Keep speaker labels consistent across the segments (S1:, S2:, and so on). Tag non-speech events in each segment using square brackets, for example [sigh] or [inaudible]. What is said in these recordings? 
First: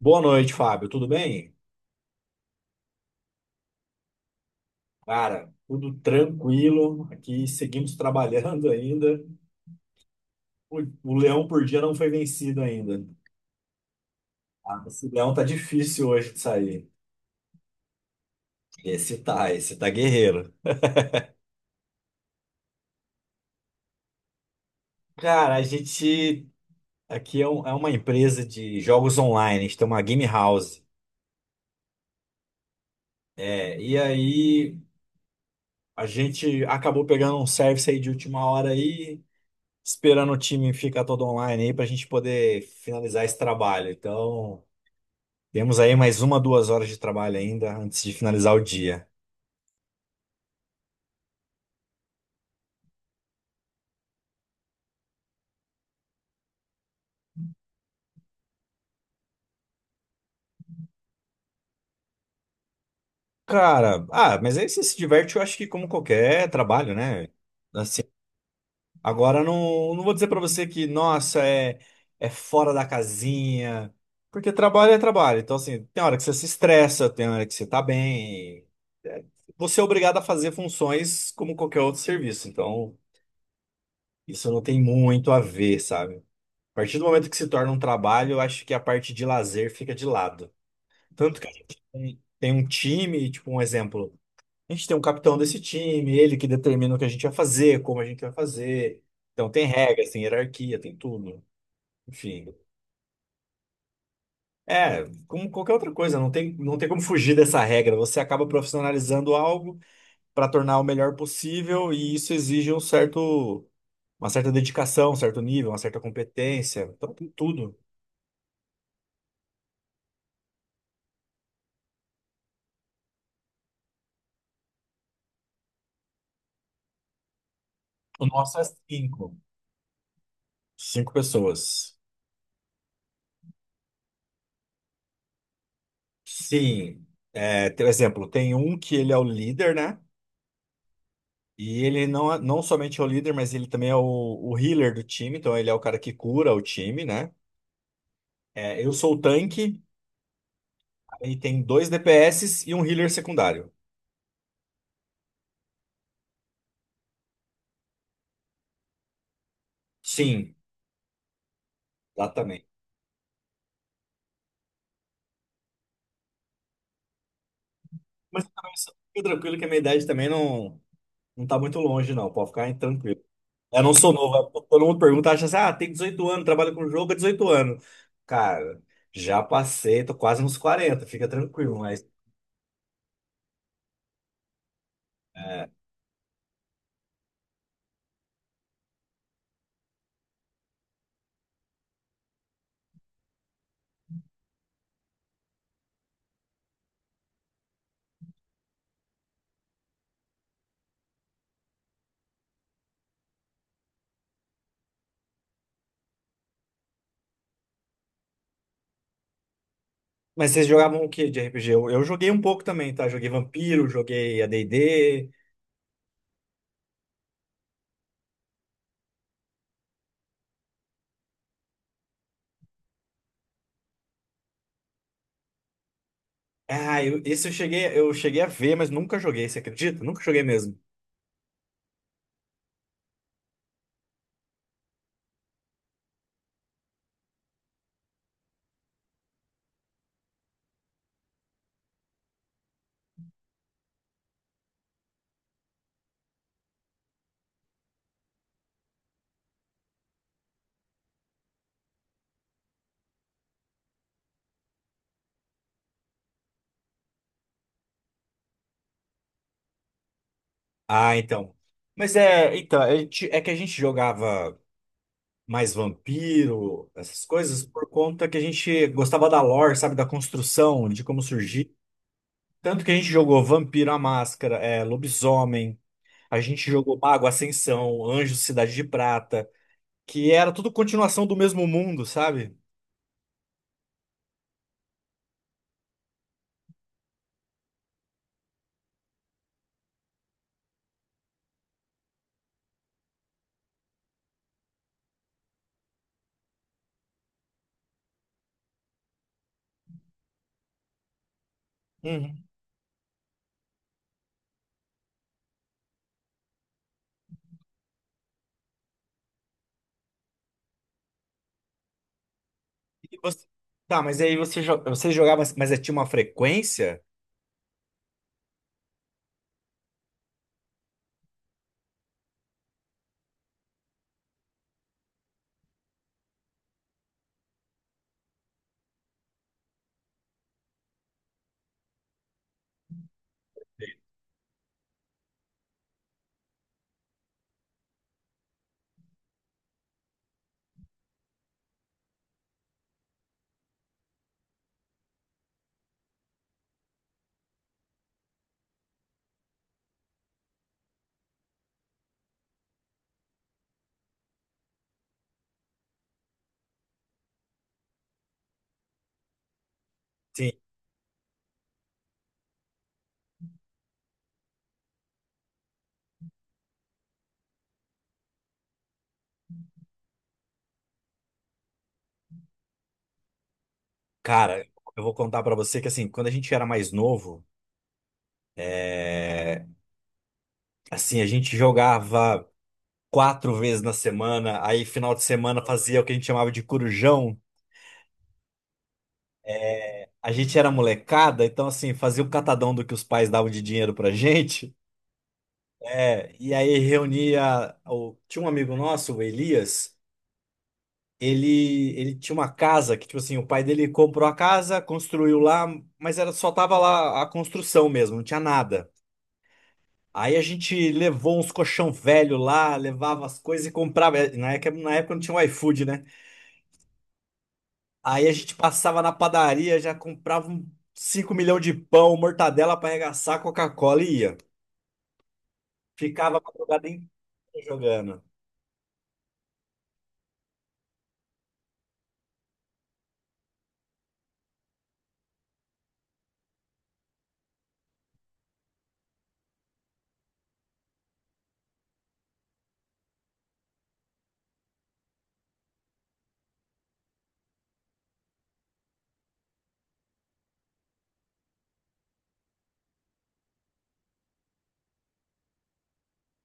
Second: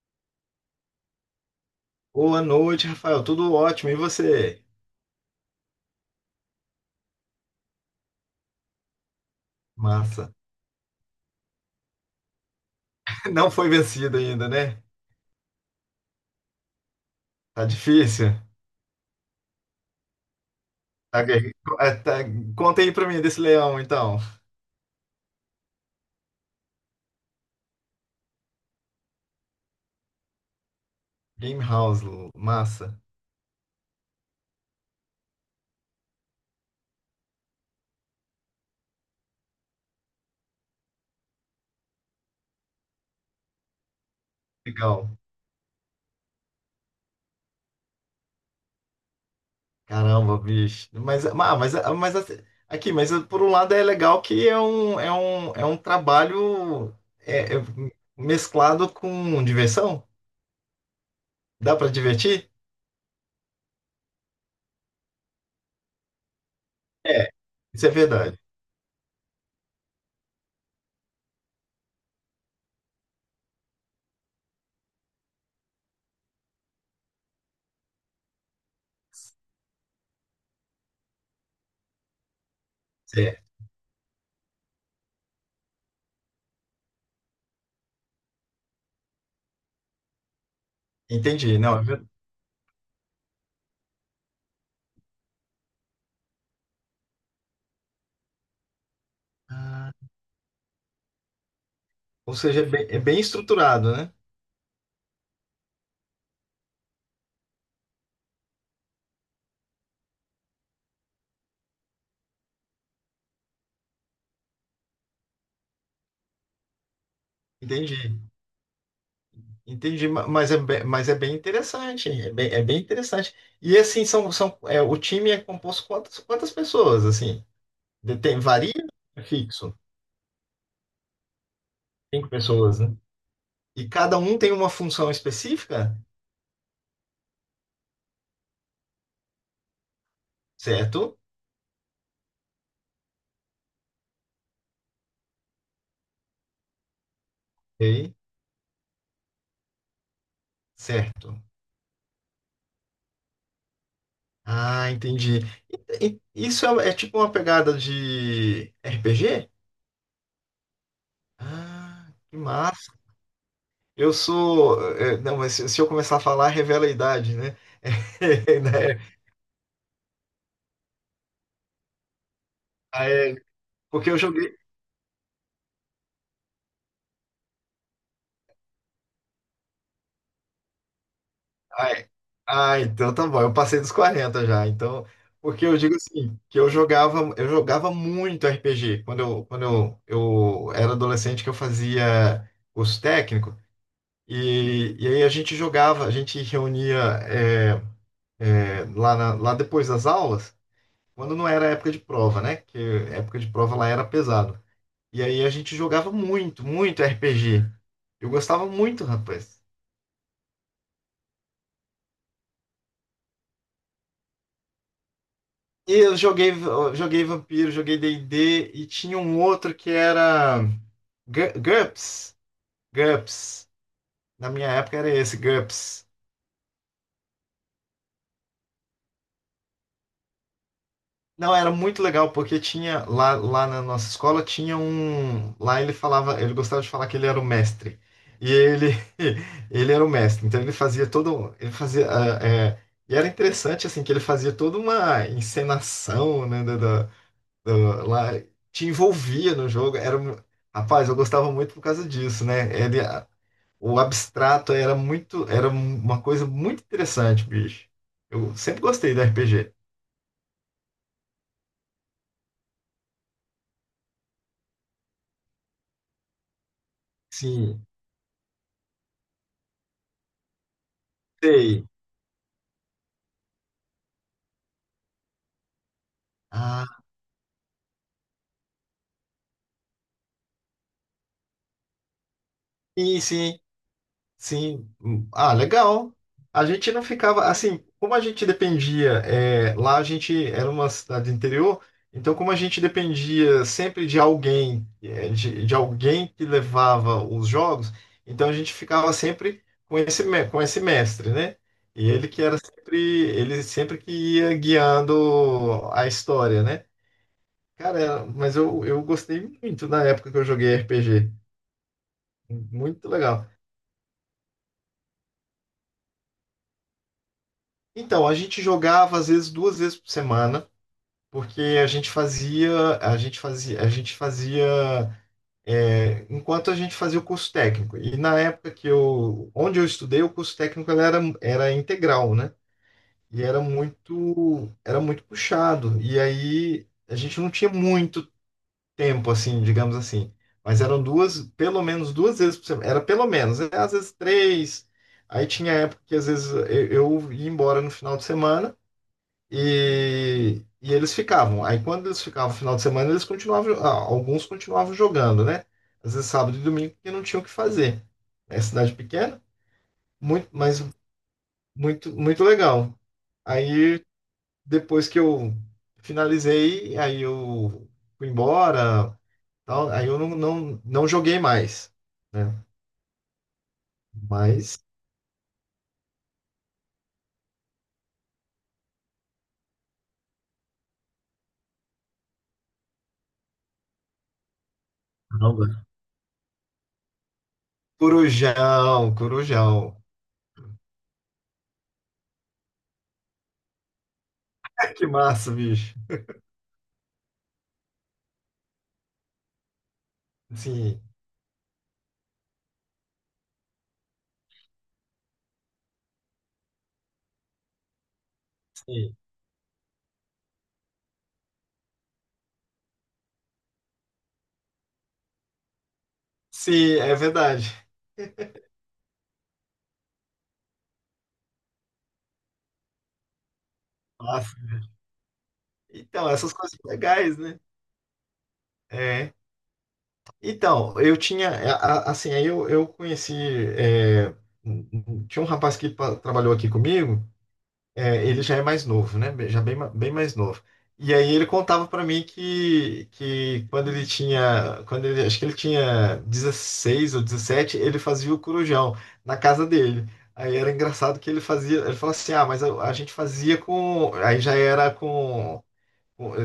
S1: Boa noite, Fábio. Tudo bem?
S2: Boa noite, Rafael. Tudo ótimo. E você?
S1: Cara, tudo tranquilo. Aqui seguimos [laughs] trabalhando ainda.
S2: Massa.
S1: O leão por dia não foi vencido ainda.
S2: [laughs] Não foi vencido ainda, né?
S1: Ah, esse leão tá difícil hoje de sair.
S2: Tá difícil.
S1: Esse tá guerreiro.
S2: Tá guerre- é, tá- Conta aí pra mim desse leão, então.
S1: Cara, a gente aqui é uma empresa de jogos online. A gente tem uma game house.
S2: Game House, massa.
S1: É, e aí a gente acabou pegando um service aí de última hora aí, esperando o time ficar todo online aí pra gente poder finalizar esse trabalho. Então,
S2: Legal.
S1: temos aí mais uma, 2 horas de trabalho ainda antes de finalizar o dia.
S2: Caramba, bicho. Mas, ah, mas, ah, mas assim, aqui, mas ah, por um lado é legal que é um trabalho é, é mesclado com diversão. Dá pra divertir?
S1: Cara, ah, mas aí você se diverte, eu acho que como qualquer trabalho, né?
S2: É, isso é
S1: Assim,
S2: verdade.
S1: agora não vou dizer pra você que, nossa, é fora da casinha, porque trabalho é trabalho. Então, assim, tem hora que você se estressa, tem hora que você tá bem. É, você é obrigado a fazer funções como qualquer outro serviço. Então,
S2: É,
S1: isso não tem muito a ver, sabe? A partir do momento que se torna um trabalho, eu acho que a parte de lazer fica de lado. Tanto que a
S2: entendi. Não,
S1: gente
S2: é verdade.
S1: tem, um time, tipo um exemplo. A gente tem um capitão desse time, ele que determina o que a gente vai fazer, como a gente vai fazer. Então tem regras, tem hierarquia, tem tudo.
S2: Ou
S1: Enfim.
S2: seja, é bem estruturado, né?
S1: É, como qualquer outra coisa, não tem como fugir dessa regra. Você acaba profissionalizando algo para tornar o melhor possível e isso exige um certo, uma certa dedicação, um certo nível, uma certa competência. Então tem tudo.
S2: Entendi, entendi, mas é, mas é bem interessante, é bem interessante. E assim, o time é composto quantas pessoas, assim?
S1: O
S2: Tem,
S1: nosso é
S2: varia? É
S1: cinco.
S2: fixo,
S1: Cinco pessoas.
S2: cinco pessoas, né? E cada um tem uma função específica,
S1: Sim, exemplo, tem um que ele é o líder, né?
S2: certo?
S1: E ele não somente é o líder, mas ele também é o healer do time, então ele é o cara que cura o time, né?
S2: Ok,
S1: É, eu sou o tanque, aí
S2: certo.
S1: tem dois DPS e um healer secundário.
S2: Ah, entendi. Isso é, é tipo uma pegada de RPG?
S1: Sim,
S2: Ah, que
S1: exatamente.
S2: massa. Eu sou, é, não, mas se eu começar a falar, revela a idade, né?
S1: Mas eu
S2: [laughs]
S1: também só
S2: Né?
S1: fica tranquilo que a minha idade também não, não tá muito longe, não, pode ficar
S2: Ah,
S1: tranquilo.
S2: é,
S1: Eu não
S2: porque
S1: sou
S2: eu
S1: novo,
S2: joguei.
S1: todo mundo pergunta, acha assim, ah, tem 18 anos, trabalha com jogo há 18 anos. Cara, já passei, tô quase nos 40, fica tranquilo,
S2: Ah,
S1: mas.
S2: ah, então tá bom. Eu passei dos 40 já. Então, porque
S1: é,
S2: eu digo assim, que eu jogava muito RPG. Quando eu era adolescente que eu fazia curso técnico. E aí a gente jogava, a gente reunia é, lá, lá depois das aulas, quando não era época de prova, né? Que época de prova lá era pesado. E aí a gente jogava muito RPG. Eu gostava muito, rapaz.
S1: Mas vocês jogavam o que de RPG? Eu joguei um pouco também, tá? Joguei Vampiro, joguei a AD&D.
S2: E eu joguei Vampiro, joguei D&D e D e tinha um outro que era GURPS. GURPS. Na minha época era esse, GURPS.
S1: Ah, esse eu cheguei a ver, mas nunca joguei, você acredita? Nunca joguei mesmo.
S2: Não, era muito legal porque tinha lá, lá na nossa escola tinha um, lá ele falava, ele gostava de falar que ele era o mestre. E ele [laughs] ele era o mestre, então ele fazia todo, ele fazia e era interessante assim que ele fazia toda uma encenação, né, lá te envolvia no jogo. Rapaz, eu gostava muito por causa disso, né? O abstrato era muito, uma coisa muito interessante, bicho. Eu sempre gostei do RPG.
S1: Ah, então, mas então, é que a gente jogava mais Vampiro, essas coisas,
S2: Sim,
S1: por conta que a gente gostava da lore, sabe? Da construção, de como surgir.
S2: sei.
S1: Tanto que a gente jogou Vampiro, a Máscara, Lobisomem, a gente
S2: Ah,
S1: jogou Mago, Ascensão, Anjos, Cidade de Prata, que era tudo continuação do mesmo mundo, sabe?
S2: sim, sim. Sim, hum, ah, legal. A gente não ficava assim, como a gente dependia, é, lá a gente era uma cidade interior, então como a gente dependia sempre de alguém, de alguém que levava os jogos, então a gente ficava sempre com esse, com esse mestre, né? E ele que era sempre, ele sempre que ia guiando a história, né? Cara, mas eu gostei muito na época que eu joguei RPG. Muito
S1: E você-
S2: legal.
S1: Tá, mas aí você jogava, mas tinha uma frequência?
S2: Então, a gente jogava às vezes duas vezes por semana, porque a gente fazia enquanto a gente fazia o curso técnico. E na época que eu, onde eu estudei, o curso técnico era integral, né? E era muito puxado. E aí a gente não tinha muito tempo, assim, digamos assim. Mas eram duas, pelo menos duas vezes por semana. Era pelo menos, né? Às vezes três. Aí tinha época que às vezes eu ia embora no final de semana. E eles ficavam. Aí quando eles ficavam no final de semana, eles continuavam, ah, alguns continuavam jogando, né? Às vezes sábado e domingo, porque não tinham o que fazer. É cidade pequena, muito,
S1: Sim.
S2: mas muito, muito legal. Aí depois que eu finalizei, aí eu fui embora, tal, aí eu não joguei mais, né?
S1: Cara,
S2: Mas
S1: eu vou contar pra você que assim, quando a gente era mais novo, é, assim, a gente jogava quatro vezes na semana, aí final de semana
S2: caramba,
S1: fazia o que a gente chamava de corujão.
S2: Corujão, Corujão.
S1: A gente era molecada, então assim, fazia um catadão do que os pais davam de dinheiro pra gente.
S2: [laughs] Que massa, bicho.
S1: É, e aí reunia. Tinha um amigo nosso, o Elias.
S2: Sim,
S1: Ele tinha uma casa que, tipo assim, o pai dele comprou a casa, construiu lá, mas era só tava lá a construção mesmo, não tinha nada.
S2: sim.
S1: Aí a gente levou uns colchão velho lá, levava as coisas e comprava. Na época não tinha o iFood, né?
S2: Sim, é verdade.
S1: Aí a gente passava na padaria, já comprava um 5 milhões de pão, mortadela pra arregaçar, Coca-Cola e ia.
S2: Ah, então,
S1: Ficava a
S2: essas coisas
S1: madrugada
S2: legais, né?
S1: inteira jogando.
S2: É. Então, eu tinha, é, assim, aí eu conheci, é, tinha um rapaz que trabalhou aqui comigo, é, ele já é mais novo, né? Já bem, bem mais novo. E aí ele contava para mim que quando ele tinha, quando ele, acho que ele tinha 16 ou 17, ele fazia o corujão na casa dele. Aí era engraçado que ele fazia, ele falava assim, ah, mas a gente fazia com, aí já era com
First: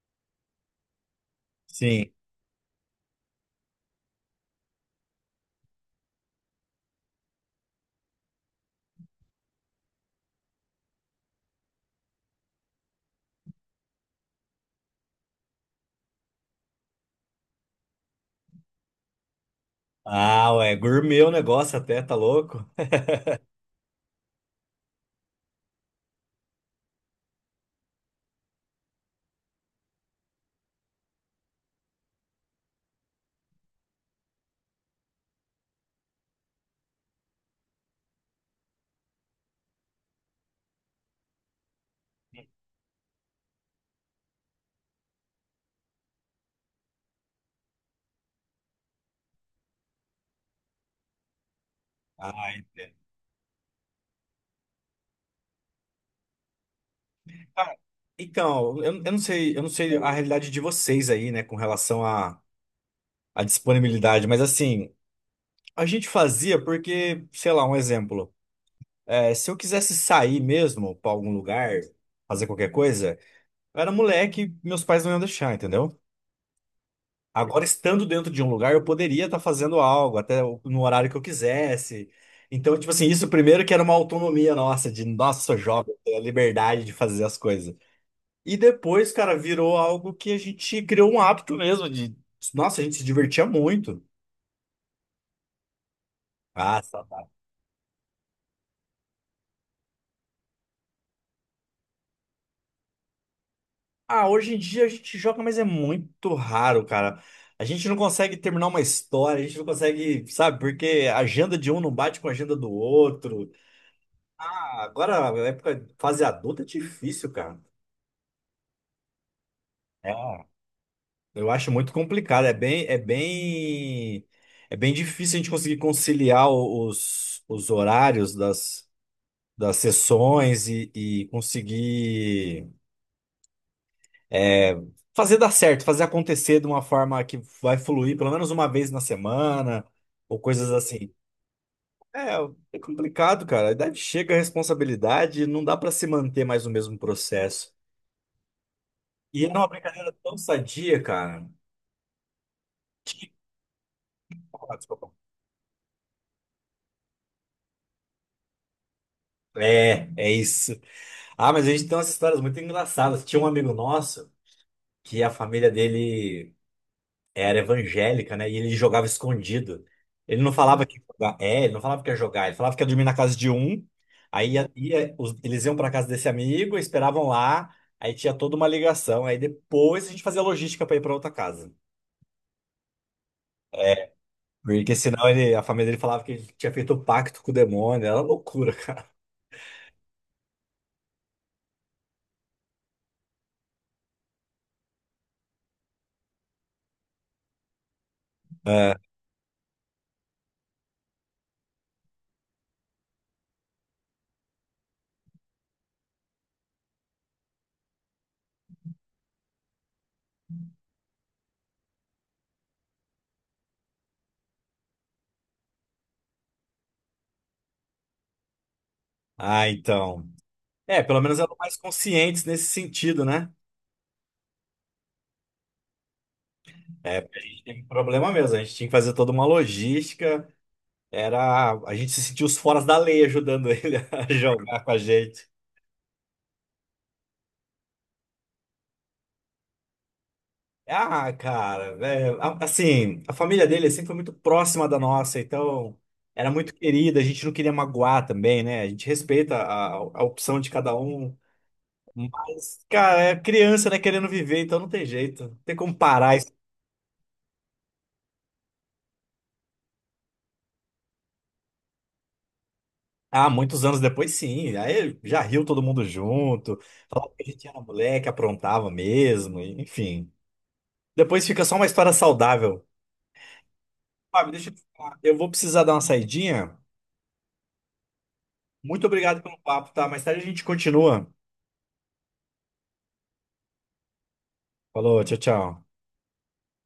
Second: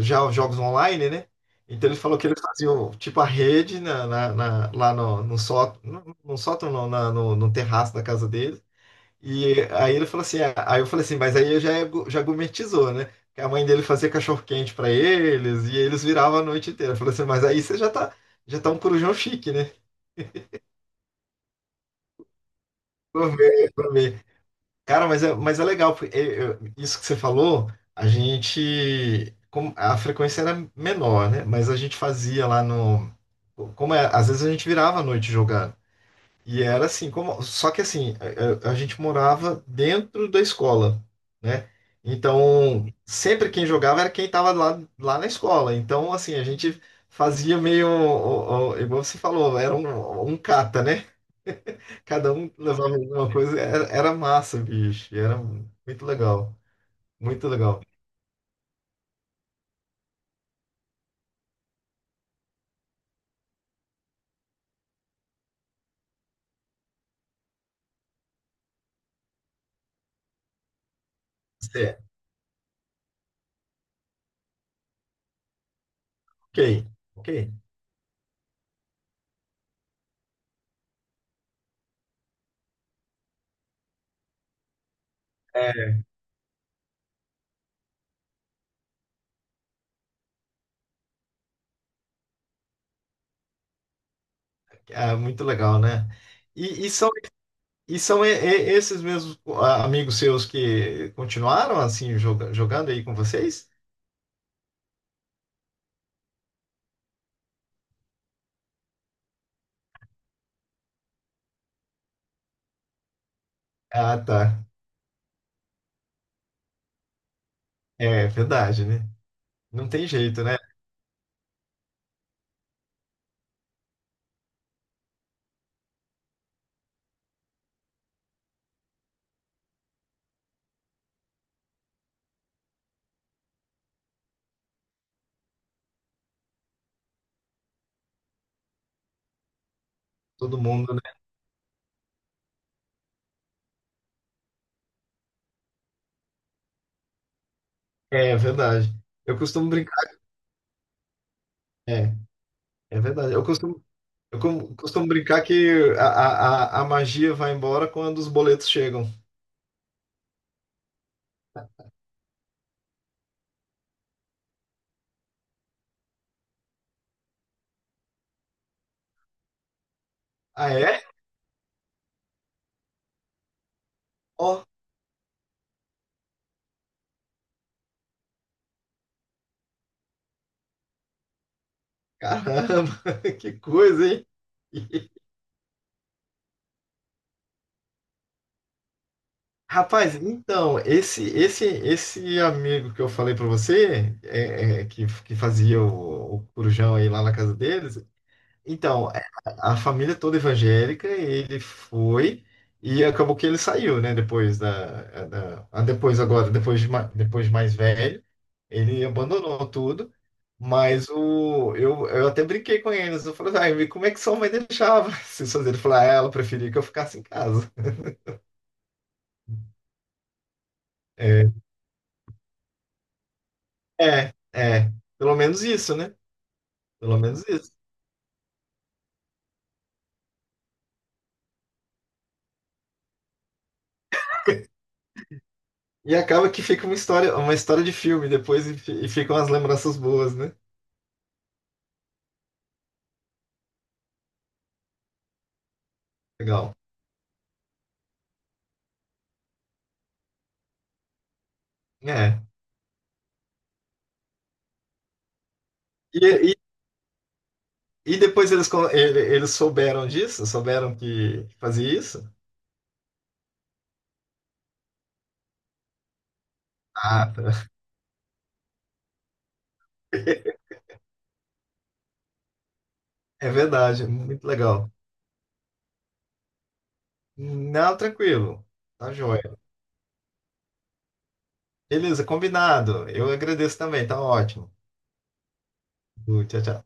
S2: já jogos online, né? Então ele
S1: Sim.
S2: falou que eles faziam tipo a rede na, lá no, no sótão, no, no sótão não, no, no terraço da casa dele. E aí ele falou assim, ah, aí eu falei assim, mas aí já, é já gourmetizou, né? Que a mãe dele fazia cachorro-quente pra eles e eles viravam a noite inteira. Eu falei assim, mas aí você já tá um corujão chique, né?
S1: Ah, ué, gourmet o negócio até, tá louco?
S2: Gourmet, gourmet. Cara, mas é legal, porque isso que você falou, a gente, a frequência era menor, né? Mas a gente fazia lá no, como é, às vezes a gente virava à noite jogando. E era assim, como, só que assim, a gente morava dentro da escola, né?
S1: [laughs]
S2: Então, sempre quem jogava era quem estava lá, lá na escola. Então, assim, a gente fazia meio, igual você falou, era um, um cata, né? Cada um
S1: Ah,
S2: levava
S1: entendo.
S2: alguma coisa. Era massa, bicho. Era muito legal. Muito legal.
S1: Então, eu não sei a realidade de vocês aí, né, com relação à disponibilidade, mas assim, a gente fazia porque, sei lá, um exemplo, se eu quisesse sair mesmo pra algum lugar,
S2: É,
S1: fazer qualquer coisa, eu era moleque, meus pais não iam deixar, entendeu?
S2: ok, ok.
S1: Agora, estando dentro de um lugar, eu poderia estar fazendo algo, até no horário que eu quisesse. Então, tipo assim, isso primeiro que era uma autonomia nossa, de nossa, jovem, ter a liberdade de fazer as coisas. E depois, cara, virou algo que a gente criou um hábito mesmo de. Nossa, a gente se divertia muito.
S2: Ah, muito legal, né?
S1: Ah,
S2: E, e são,
S1: saudade.
S2: e são esses mesmos ah, amigos seus que continuaram assim jogando aí com vocês?
S1: Ah, hoje em dia a gente joga, mas é muito raro, cara. A gente não consegue terminar uma história, a gente não consegue, sabe, porque a agenda de um não bate com a agenda do outro.
S2: Ah, tá.
S1: Ah, agora, a época, fase adulta é difícil, cara.
S2: É verdade, né? Não tem jeito,
S1: É,
S2: né?
S1: eu acho muito complicado. É bem difícil a gente conseguir conciliar os horários das sessões e conseguir é, fazer dar certo, fazer acontecer de uma forma que vai fluir pelo menos uma vez na semana ou
S2: Todo
S1: coisas
S2: mundo,
S1: assim.
S2: né?
S1: É, é complicado, cara. A idade chega, a responsabilidade, não dá pra se manter mais no mesmo processo.
S2: É verdade. Eu
S1: E é uma
S2: costumo
S1: brincadeira
S2: brincar.
S1: tão sadia, cara.
S2: É, é
S1: Tinha-
S2: verdade. Eu costumo, eu
S1: ah,
S2: costumo
S1: desculpa.
S2: brincar que a a magia vai embora quando os boletos chegam.
S1: É isso. Ah, mas a gente tem umas histórias muito engraçadas. Tinha um amigo nosso que a família dele era evangélica, né? E ele jogava escondido. Ele não
S2: Ah,
S1: falava que ia
S2: é?
S1: jogar. É, ele não falava que ia jogar. Ele falava que ia dormir na casa de um. Aí
S2: Ó,
S1: eles iam para casa desse amigo, esperavam lá. Aí tinha toda uma ligação. Aí depois a gente fazia logística para ir para outra casa.
S2: caramba, [laughs] que coisa,
S1: É,
S2: hein?
S1: porque
S2: [laughs]
S1: senão a família dele falava que ele tinha feito um pacto com o demônio. Era loucura, cara.
S2: Rapaz, então, esse amigo que eu falei pra você, é, é, que fazia o corujão aí lá na casa deles,
S1: É.
S2: então, é, a família toda evangélica, ele foi e acabou que ele saiu, né? Depois da, é, depois agora, depois de, depois de mais velho, ele abandonou tudo. Mas o, eu até brinquei com eles. Eu falei, ai, como é que sua mãe deixava [laughs] vocês fazerem? Ele falou, ah, ela preferia que eu ficasse em casa.
S1: Ah, então. É, pelo menos
S2: É,
S1: eram mais conscientes nesse sentido, né?
S2: é, é. Pelo menos isso, né? Pelo
S1: É, porque a
S2: menos
S1: gente
S2: isso.
S1: teve problema mesmo. A gente tinha que fazer toda uma logística. A gente se sentiu os foras da lei ajudando ele [laughs] a jogar com a gente.
S2: E acaba que fica uma história de filme depois e, e ficam as lembranças boas, né?
S1: Ah, cara, assim, a família dele sempre foi muito próxima da nossa, então era muito
S2: Legal.
S1: querida, a gente não queria magoar também, né? A gente respeita a opção de cada um,
S2: É.
S1: mas, cara, é criança, né, querendo viver, então não tem jeito, não tem como parar isso.
S2: E, e depois eles, eles souberam disso? Souberam que fazia isso?
S1: Ah, muitos anos depois, sim, aí já riu todo mundo junto, falava
S2: Ah,
S1: que a gente
S2: tá.
S1: era moleque, aprontava mesmo, enfim.
S2: [laughs]
S1: Depois fica só uma história saudável.
S2: É verdade, muito
S1: Fábio, deixa eu te
S2: legal.
S1: falar. Eu vou precisar dar uma saidinha.
S2: Não, tranquilo.
S1: Muito
S2: Tá
S1: obrigado
S2: joia.
S1: pelo papo, tá? Mais tarde a gente continua.
S2: Beleza, combinado. Eu agradeço também, tá ótimo.
S1: Falou, tchau, tchau.
S2: Tchau, tchau.